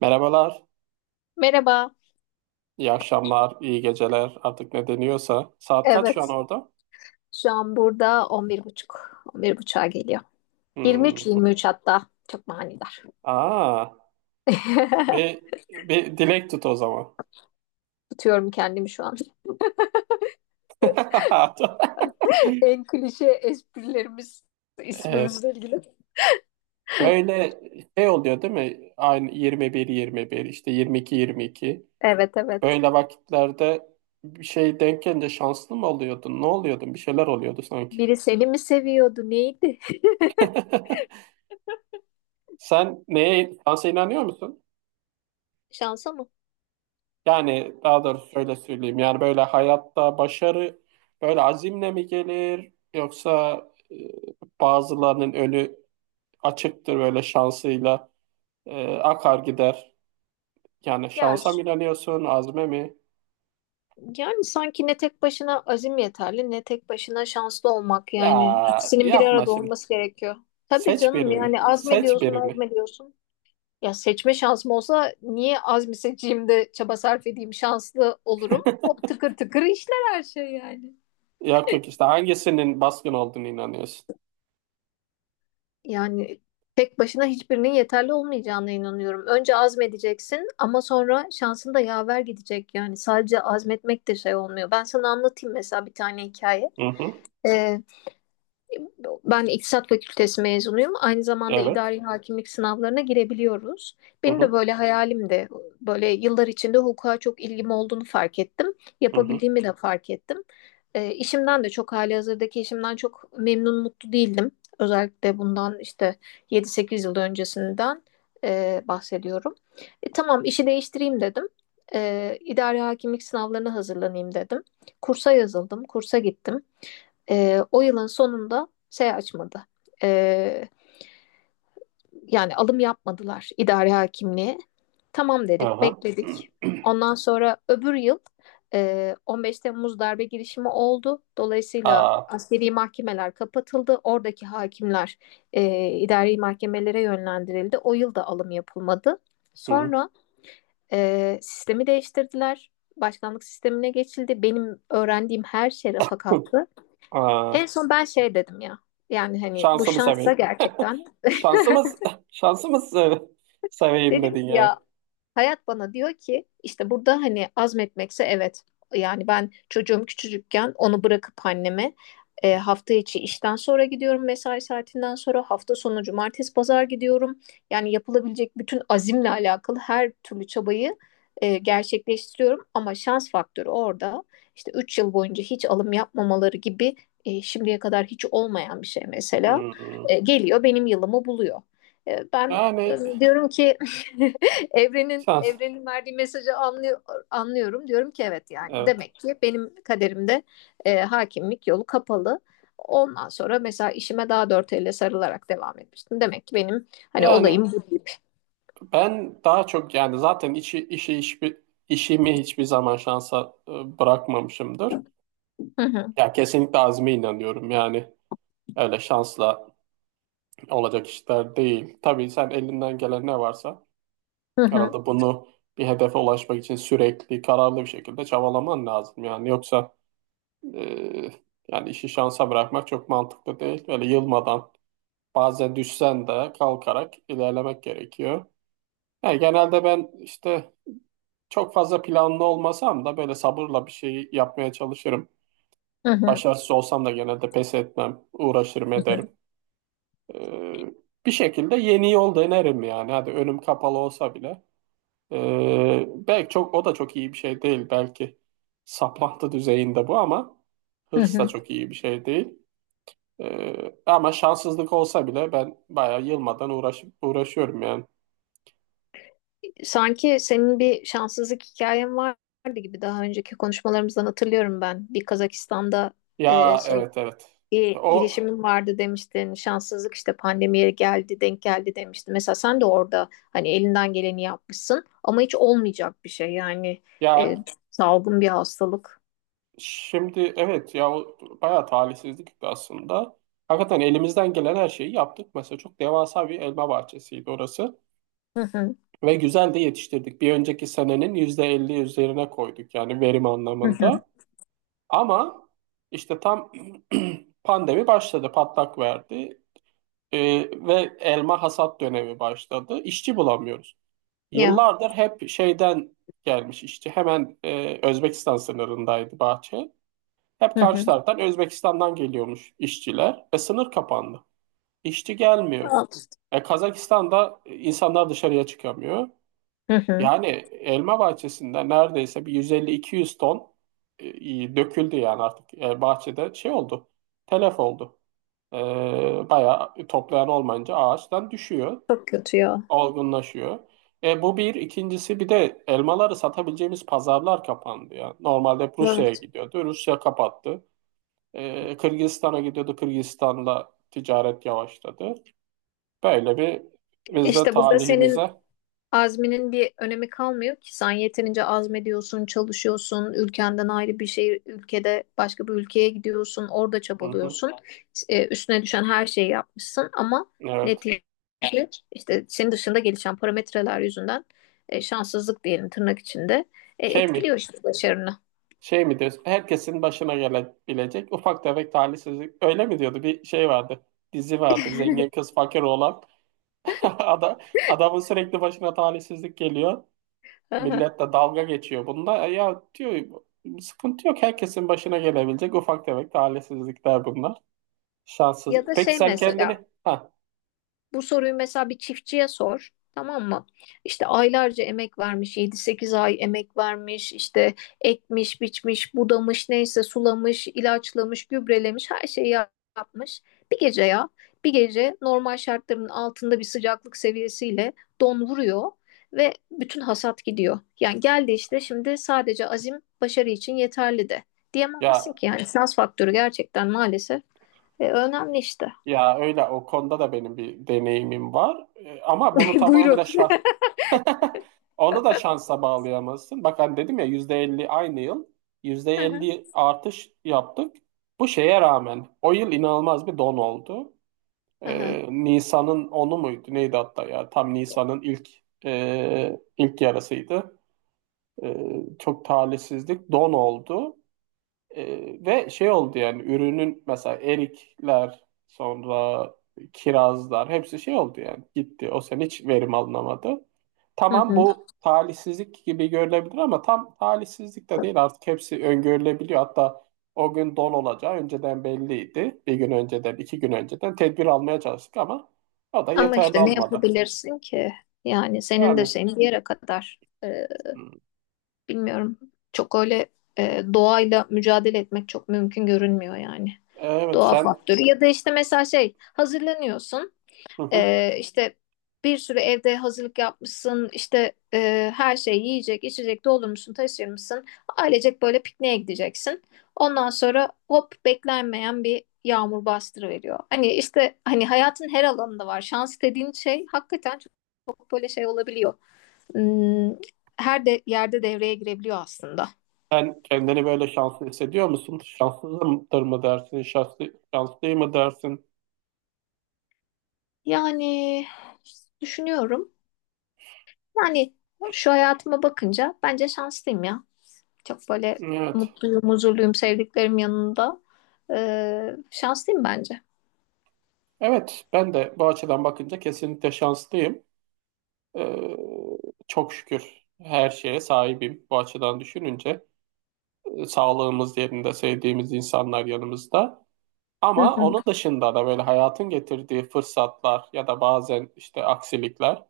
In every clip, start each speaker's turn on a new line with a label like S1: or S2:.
S1: Merhabalar,
S2: Merhaba.
S1: iyi akşamlar, iyi geceler artık ne deniyorsa. Saat kaç şu an
S2: Evet.
S1: orada?
S2: Şu an burada on on bir buçuk, on bir 11.30'a geliyor. Yirmi üç,
S1: Hmm.
S2: yirmi
S1: bu.
S2: üç hatta. Çok manidar.
S1: Aa, bir, bir dilek tut o zaman.
S2: Tutuyorum kendimi şu an. En klişe esprilerimiz
S1: Evet,
S2: ismimizle ilgili.
S1: böyle şey oluyor değil mi? Aynı 21-21 işte 22-22.
S2: Evet, evet.
S1: Böyle vakitlerde bir şey denk gelince şanslı mı oluyordun? Ne oluyordun? Bir şeyler oluyordu sanki.
S2: Biri seni mi seviyordu? Neydi?
S1: Sen neye şansa inanıyor musun?
S2: Şansa mı?
S1: Yani daha doğrusu şöyle söyleyeyim. Yani böyle hayatta başarı böyle azimle mi gelir yoksa e, bazılarının önü açıktır böyle şansıyla akar gider. Yani
S2: Ya,
S1: şansa mı inanıyorsun, azme mi?
S2: yani sanki ne tek başına azim yeterli ne tek başına şanslı olmak yani.
S1: Ya
S2: İkisinin bir
S1: yapma
S2: arada
S1: şimdi.
S2: olması gerekiyor. Tabii
S1: Seç
S2: canım,
S1: birini.
S2: yani
S1: Seç
S2: azmediyorsun
S1: birini.
S2: azmediyorsun. Ya seçme şansım olsa niye azmi seçeyim de çaba sarf edeyim, şanslı olurum. Hop tıkır tıkır işler her şey yani.
S1: Yok yok, işte hangisinin baskın olduğunu inanıyorsun?
S2: Yani tek başına hiçbirinin yeterli olmayacağına inanıyorum. Önce azmedeceksin ama sonra şansın da yaver gidecek. Yani sadece azmetmek de şey olmuyor. Ben sana anlatayım mesela bir tane hikaye.
S1: Hı hı.
S2: Ee, Ben İktisat Fakültesi mezunuyum. Aynı zamanda
S1: Evet.
S2: idari hakimlik sınavlarına girebiliyoruz.
S1: Hı
S2: Benim de
S1: hı.
S2: böyle hayalimdi. Böyle yıllar içinde hukuka çok ilgim olduğunu fark ettim.
S1: Hı hı.
S2: Yapabildiğimi de fark ettim. İşimden de çok, halihazırdaki işimden çok memnun mutlu değildim. Özellikle bundan işte 7-8 yıl öncesinden bahsediyorum. Tamam, işi değiştireyim dedim. İdari hakimlik sınavlarına hazırlanayım dedim. Kursa yazıldım, kursa gittim. O yılın sonunda şey açmadı. Ee, Yani alım yapmadılar idare hakimliğe. Tamam dedik,
S1: Aha.
S2: bekledik. Ondan sonra öbür yıl 15 Temmuz darbe girişimi oldu. Dolayısıyla
S1: Aa.
S2: askeri mahkemeler kapatıldı. Oradaki hakimler idari mahkemelere yönlendirildi. O yıl da alım yapılmadı.
S1: Hı hı.
S2: Sonra sistemi değiştirdiler. Başkanlık sistemine geçildi. Benim öğrendiğim her şey rafa
S1: Hı.
S2: kalktı.
S1: Aa.
S2: En son ben şey dedim ya. Yani hani bu
S1: Şansımı
S2: şansa
S1: seveyim.
S2: gerçekten.
S1: Şansımız, şansımız seveyim
S2: Dedim ki
S1: dedin yani.
S2: ya, hayat bana diyor ki işte burada hani azmetmekse evet. Yani ben, çocuğum küçücükken onu bırakıp anneme hafta içi işten sonra gidiyorum, mesai saatinden sonra, hafta sonu cumartesi pazar gidiyorum. Yani yapılabilecek bütün azimle alakalı her türlü çabayı gerçekleştiriyorum ama şans faktörü orada, işte 3 yıl boyunca hiç alım yapmamaları gibi şimdiye kadar hiç olmayan bir şey mesela
S1: Hmm.
S2: geliyor benim yılımı buluyor. E, ben
S1: Yani
S2: diyorum ki Evrenin
S1: şans,
S2: evrenin verdiği mesajı anlıyor, anlıyorum. Diyorum ki evet, yani
S1: evet.
S2: demek ki benim kaderimde hakimlik yolu kapalı. Ondan sonra mesela işime daha dört elle sarılarak devam etmiştim. Demek ki benim hani
S1: Yani
S2: olayım bu deyip.
S1: ben daha çok, yani zaten işimi hiçbir zaman şansa bırakmamışımdır.
S2: Hı hı,
S1: Ya kesinlikle azme inanıyorum yani. Öyle şansla olacak işler değil. Tabii sen elinden gelen ne varsa
S2: hı hı,
S1: herhalde bunu bir hedefe ulaşmak için sürekli kararlı bir şekilde çabalaman lazım yani. Yoksa... Ee, yani işi şansa bırakmak çok mantıklı değil. Böyle yılmadan bazen düşsen de kalkarak ilerlemek gerekiyor. Yani genelde ben işte çok fazla planlı olmasam da böyle sabırla bir şey yapmaya çalışırım.
S2: hı hı,
S1: Başarısız olsam da genelde pes etmem, uğraşırım ederim. Ee, bir şekilde yeni yol denerim yani. Hadi önüm kapalı olsa bile. Belki çok, o da çok iyi bir şey değil. Belki saplantı düzeyinde bu, ama
S2: hı
S1: hırs da
S2: hı.
S1: çok iyi bir şey değil. Ama şanssızlık olsa bile ben bayağı yılmadan uğraşıp uğraşıyorum yani.
S2: Sanki senin bir şanssızlık hikayen vardı gibi, daha önceki konuşmalarımızdan hatırlıyorum ben. Bir Kazakistan'da
S1: Ya,
S2: şey,
S1: evet evet.
S2: bir
S1: O
S2: girişimin vardı demiştin. Şanssızlık işte, pandemiye geldi, denk geldi demiştin. Mesela sen de orada hani elinden geleni yapmışsın ama hiç olmayacak bir şey yani,
S1: ya
S2: e, salgın bir hastalık.
S1: şimdi, evet ya, o bayağı talihsizlik aslında. Hakikaten elimizden gelen her şeyi yaptık. Mesela çok devasa bir elma bahçesiydi orası.
S2: Hı hı.
S1: Ve güzel de yetiştirdik. Bir önceki senenin %50 üzerine koyduk yani verim
S2: Hı hı.
S1: anlamında. Ama işte tam pandemi başladı, patlak verdi. Ve elma hasat dönemi başladı. İşçi bulamıyoruz.
S2: Ya.
S1: Yıllardır hep şeyden gelmiş işçi. Hemen Özbekistan sınırındaydı bahçe. Hep
S2: Hı
S1: karşı
S2: hı.
S1: taraftan Özbekistan'dan geliyormuş işçiler. Sınır kapandı. İşçi gelmiyor. Kazakistan'da insanlar dışarıya çıkamıyor.
S2: Hı hı.
S1: Yani elma bahçesinde neredeyse bir 150-200 ton döküldü yani artık. Bahçede şey oldu. Telef oldu. E, bayağı, toplayan olmayınca ağaçtan düşüyor,
S2: Çok kötü ya.
S1: olgunlaşıyor. Bu bir. İkincisi, bir de elmaları satabileceğimiz pazarlar kapandı ya. Normalde hep Rusya'ya
S2: Evet.
S1: gidiyordu. Rusya kapattı. Kırgızistan'a gidiyordu. Kırgızistan'la ticaret yavaşladı. Böyle bir, biz de
S2: İşte burada senin
S1: talihimize...
S2: azminin bir önemi kalmıyor ki, sen yeterince azmediyorsun, çalışıyorsun, ülkenden ayrı bir şehir, ülkede başka bir ülkeye gidiyorsun, orada
S1: Hı hı.
S2: çabalıyorsun. E, üstüne düşen her şeyi yapmışsın ama
S1: Evet.
S2: netice, işte senin dışında gelişen parametreler yüzünden şanssızlık diyelim tırnak içinde,
S1: Şey
S2: etkiliyor
S1: mi?
S2: işte başarını.
S1: Şey mi diyorsun? Herkesin başına gelebilecek ufak tefek talihsizlik. Öyle mi diyordu? Bir şey vardı. Dizi vardı. Zengin kız fakir oğlan. Ada, adamın sürekli başına talihsizlik geliyor.
S2: Hı hı.
S1: Millet de dalga geçiyor bunda. Ya, diyor, sıkıntı yok. Herkesin başına gelebilecek ufak tefek talihsizlikler bunlar. Şanssız.
S2: Ya da
S1: Peki
S2: şey
S1: sen kendini...
S2: mesela,
S1: Ha,
S2: bu soruyu mesela bir çiftçiye sor. Tamam mı? İşte aylarca emek vermiş, 7-8 ay emek vermiş, işte ekmiş, biçmiş, budamış, neyse, sulamış, ilaçlamış, gübrelemiş, her şeyi yapmış. Bir gece ya, bir gece normal şartların altında bir sıcaklık seviyesiyle don vuruyor ve bütün hasat gidiyor. Yani geldi işte şimdi, sadece azim başarı için yeterli de
S1: ya,
S2: diyemezsin ki yani, şans faktörü gerçekten maalesef önemli işte.
S1: ya öyle, o konuda da benim bir deneyimim var. Ama bunu
S2: Buyurun.
S1: tamamıyla şah... Onu da şansa bağlayamazsın. Bak hani dedim ya, %50 aynı yıl yüzde
S2: Hı hı.
S1: elli artış yaptık. Bu şeye rağmen o yıl inanılmaz bir don oldu.
S2: Hı hı.
S1: Nisan'ın onu muydu? Neydi hatta ya? Tam Nisan'ın ilk yarısıydı. Çok talihsizlik don oldu. Ve şey oldu yani ürünün, mesela erikler sonra kirazlar hepsi şey oldu yani, gitti. O sene hiç verim alınamadı.
S2: Hı
S1: Tamam,
S2: hı.
S1: bu talihsizlik gibi görülebilir ama tam talihsizlik de değil, artık hepsi öngörülebiliyor. Hatta o gün don olacağı önceden belliydi. Bir gün önceden, iki gün önceden tedbir almaya çalıştık ama o da
S2: Ama
S1: yeterli
S2: işte ne
S1: olmadı.
S2: yapabilirsin ki? Yani senin de
S1: Yani...
S2: şeyin bir yere kadar.
S1: Hmm.
S2: Bilmiyorum. Çok öyle doğayla mücadele etmek çok mümkün görünmüyor yani.
S1: Evet
S2: Doğa
S1: sen...
S2: faktörü. Ya da işte mesela şey, hazırlanıyorsun.
S1: Hı hı.
S2: İşte bir sürü evde hazırlık yapmışsın, işte her şey, yiyecek, içecek doldurmuşsun, taşırmışsın. Ailecek böyle pikniğe gideceksin. Ondan sonra hop, beklenmeyen bir yağmur bastırıveriyor. Hani işte, hani hayatın her alanında var. Şans dediğin şey hakikaten çok, çok böyle şey olabiliyor. Hmm, her de yerde devreye girebiliyor aslında.
S1: Sen kendini böyle şanslı hissediyor musun? Şanslıdır mı dersin? Şanslı mı dersin?
S2: Yani düşünüyorum. Yani şu hayatıma bakınca bence şanslıyım ya. Çok böyle
S1: Evet.
S2: mutluyum, huzurluyum, sevdiklerim yanında. Şanslıyım bence.
S1: Evet, ben de bu açıdan bakınca kesinlikle şanslıyım. Ee, çok şükür her şeye sahibim bu açıdan düşününce. Sağlığımız yerinde, sevdiğimiz insanlar yanımızda.
S2: Hı
S1: Ama
S2: hı.
S1: onun dışında da böyle hayatın getirdiği fırsatlar ya da bazen işte aksilikler.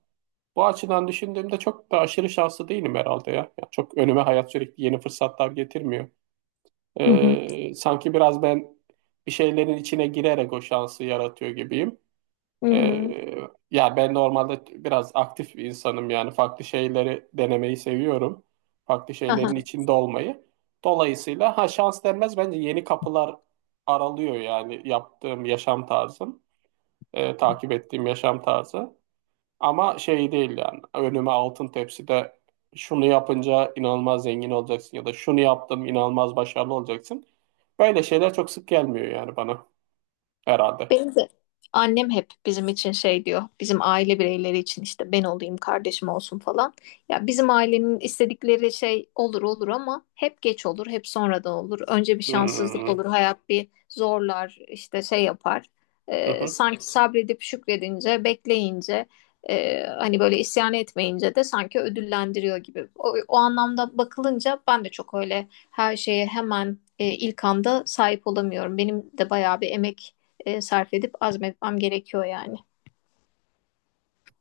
S1: Bu açıdan düşündüğümde çok da aşırı şanslı değilim herhalde ya. Yani çok önüme hayat sürekli yeni fırsatlar getirmiyor.
S2: Hı hı.
S1: Sanki biraz ben bir şeylerin içine girerek o şansı yaratıyor gibiyim.
S2: Hı hı.
S1: Ee, ya ben normalde biraz aktif bir insanım, yani farklı şeyleri denemeyi seviyorum. Farklı şeylerin
S2: Aha.
S1: içinde olmayı. Dolayısıyla ha, şans denmez bence, yeni kapılar aralıyor yani yaptığım yaşam tarzım, takip ettiğim yaşam tarzı. Ama şey değil yani, önüme altın tepside şunu yapınca inanılmaz zengin olacaksın ya da şunu yaptım inanılmaz başarılı olacaksın. Böyle şeyler çok sık gelmiyor yani bana herhalde.
S2: Benim de annem hep bizim için şey diyor. Bizim aile bireyleri için işte, ben olayım, kardeşim olsun falan. Ya bizim ailenin istedikleri şey olur olur, ama hep geç olur, hep sonradan olur. Önce bir şanssızlık
S1: Hmm.
S2: olur, hayat bir zorlar, işte şey yapar.
S1: Hı hı.
S2: Sanki sabredip şükredince, bekleyince, hani böyle isyan etmeyince de sanki ödüllendiriyor gibi. O anlamda bakılınca ben de çok öyle her şeye hemen ilk anda sahip olamıyorum. Benim de bayağı bir emek sarf edip azmetmem gerekiyor yani.